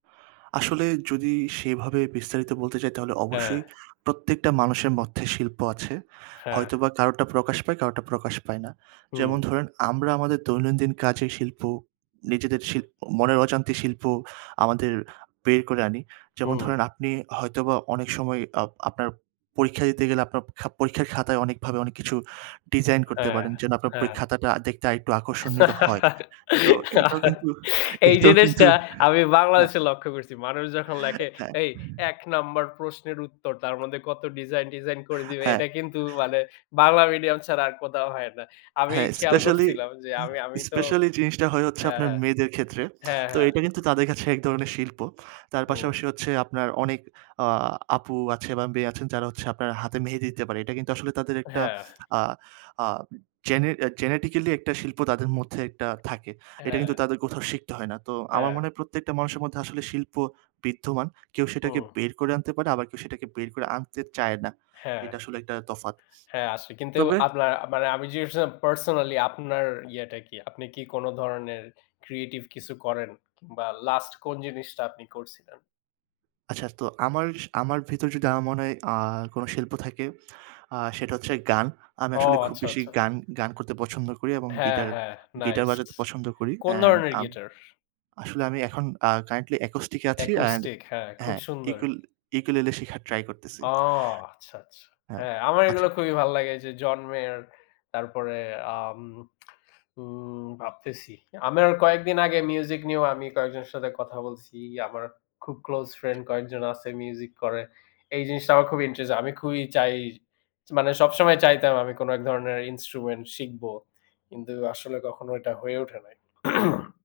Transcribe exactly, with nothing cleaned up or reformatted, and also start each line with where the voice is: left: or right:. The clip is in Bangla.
right: আসলে যদি সেইভাবে বিস্তারিত বলতে চাই তাহলে
left: হ্যাঁ।
right: অবশ্যই প্রত্যেকটা মানুষের মধ্যে শিল্প আছে।
left: হ্যাঁ।
right: হয়তোবা কারোটা প্রকাশ পায়, কারোটা প্রকাশ পায় না। যেমন
left: হুম।
right: ধরেন আমরা আমাদের দৈনন্দিন কাজে শিল্প, নিজেদের শিল্প, মনের অজান্তে শিল্প আমাদের বের করে আনি। যেমন
left: হুম।
right: ধরেন আপনি হয়তোবা অনেক সময় অ আপনার পরীক্ষা দিতে গেলে আপনার প পরীক্ষার খাতায় অনেকভাবে অনেক কিছু ডিজাইন করতে
left: হ্যাঁ,
right: পারেন যেন আপনার
left: হ্যাঁ।
right: পরীক্ষার খাতাটা দেখতে একটু আকর্ষণীয় হয়। তো এইটাও কিন্তু
left: এই
right: এইটাও কিন্তু
left: জিনিসটা আমি
right: হ্যাঁ।
left: বাংলাদেশে লক্ষ্য করছি। মানুষ যখন লেখে,
right: হ্যাঁ।
left: এই এক নাম্বার প্রশ্নের উত্তর তার মধ্যে কত ডিজাইন-টিজাইন করে দিবে।
right: হ্যাঁ।
left: এটা কিন্তু মানে বাংলা medium ছাড়া আর কোথাও হয় না। আমি
right: হ্যাঁ
left: খেয়াল
right: specially
left: করছিলাম যে আমি আমি
right: এ
left: তো
right: specially জিনিসটা হয় হচ্ছে
left: হ্যাঁ,
right: আপনার
left: হ্যাঁ।
right: মেয়েদের ক্ষেত্রে।
left: হ্যাঁ,
right: তো
left: হ্যাঁ।
right: এটা কিন্তু তাদের কাছে এক ধরনের শিল্প। তার
left: হুম।
right: পাশাপাশি হচ্ছে আপনার অনেক আ আপু আছে বা মেয়ে আছেন যারা হচ্ছে আপনার হাতে মেহেদী দিতে পারে। এটা কিন্তু আসলে তাদের একটা
left: হ্যাঁ।
right: আ আ জেনে জেনেটিক্যালি একটা শিল্প তাদের মধ্যে একটা থাকে। এটা
left: হ্যাঁ।
right: কিন্তু তাদের কোথাও শিখতে হয় না। তো আমার
left: হ্যাঁ।
right: মনে হয় প্রত্যেকটা মানুষের মধ্যে আসলে শিল্প বিদ্যমান। কেউ সেটাকে
left: হুম।
right: বের করে আনতে পারে আবার কেউ সেটাকে বের করে আনতে চায় না।
left: হ্যাঁ।
right: এটা আসলে একটা তফাৎ।
left: হ্যাঁ আসে কিন্তু
right: তবে
left: আপনার মানে আমি জিজ্ঞেস করছিলাম personally আপনার ইয়েটা কি? আপনি কি কোনো ধরনের creative কিছু করেন? কিংবা লাস্ট কোন জিনিসটা আপনি করছিলেন?
right: আচ্ছা তো আমার স আমার ভেতর যদি আমার মনে হয় আ কোনো শিল্প থাকে আ সেটা হচ্ছে গান। আমি
left: ও
right: আসলে খুব
left: আচ্ছা,
right: বেশি
left: আচ্ছা।
right: গান গান করতে পছন্দ করি এবং
left: হ্যাঁ,
right: গিটার,
left: হ্যাঁ
right: গিটার
left: nice।
right: বাজাতে পছন্দ করি
left: কোন
right: and
left: ধরনের
right: আম
left: গিটার?
right: আসলে আমি এখন আ currently acoustic এ আছি and
left: acoustic হ্যাঁ, খুব
right: হ্যাঁ,
left: সুন্দর।
right: ইউকুল ইউকুলেলে শেখার try করতেছি।
left: ও আচ্ছা, আচ্ছা।
right: হ্যাঁ,
left: হ্যাঁ, আমার
right: আচ্ছা।
left: এগুলা খুবই ভালো লাগে যে Jhon Meyer তারপরে আম উম উম ভাবতেছি। আমার কয়েকদিন আগে music নিয়েও আমি কয়েকজনের সাথে কথা বলছি। আমার খুব close friend কয়েকজন আছে music করে। এই জিনিসটা আমার খুবই ইন্টারেজ আমি খুবই চাই মানে সবসময় চাইতাম আমি কোনো এক ধরনের instrument শিখবো। কিন্তু আসলে কখনো এটা হয়ে ওঠে নাই।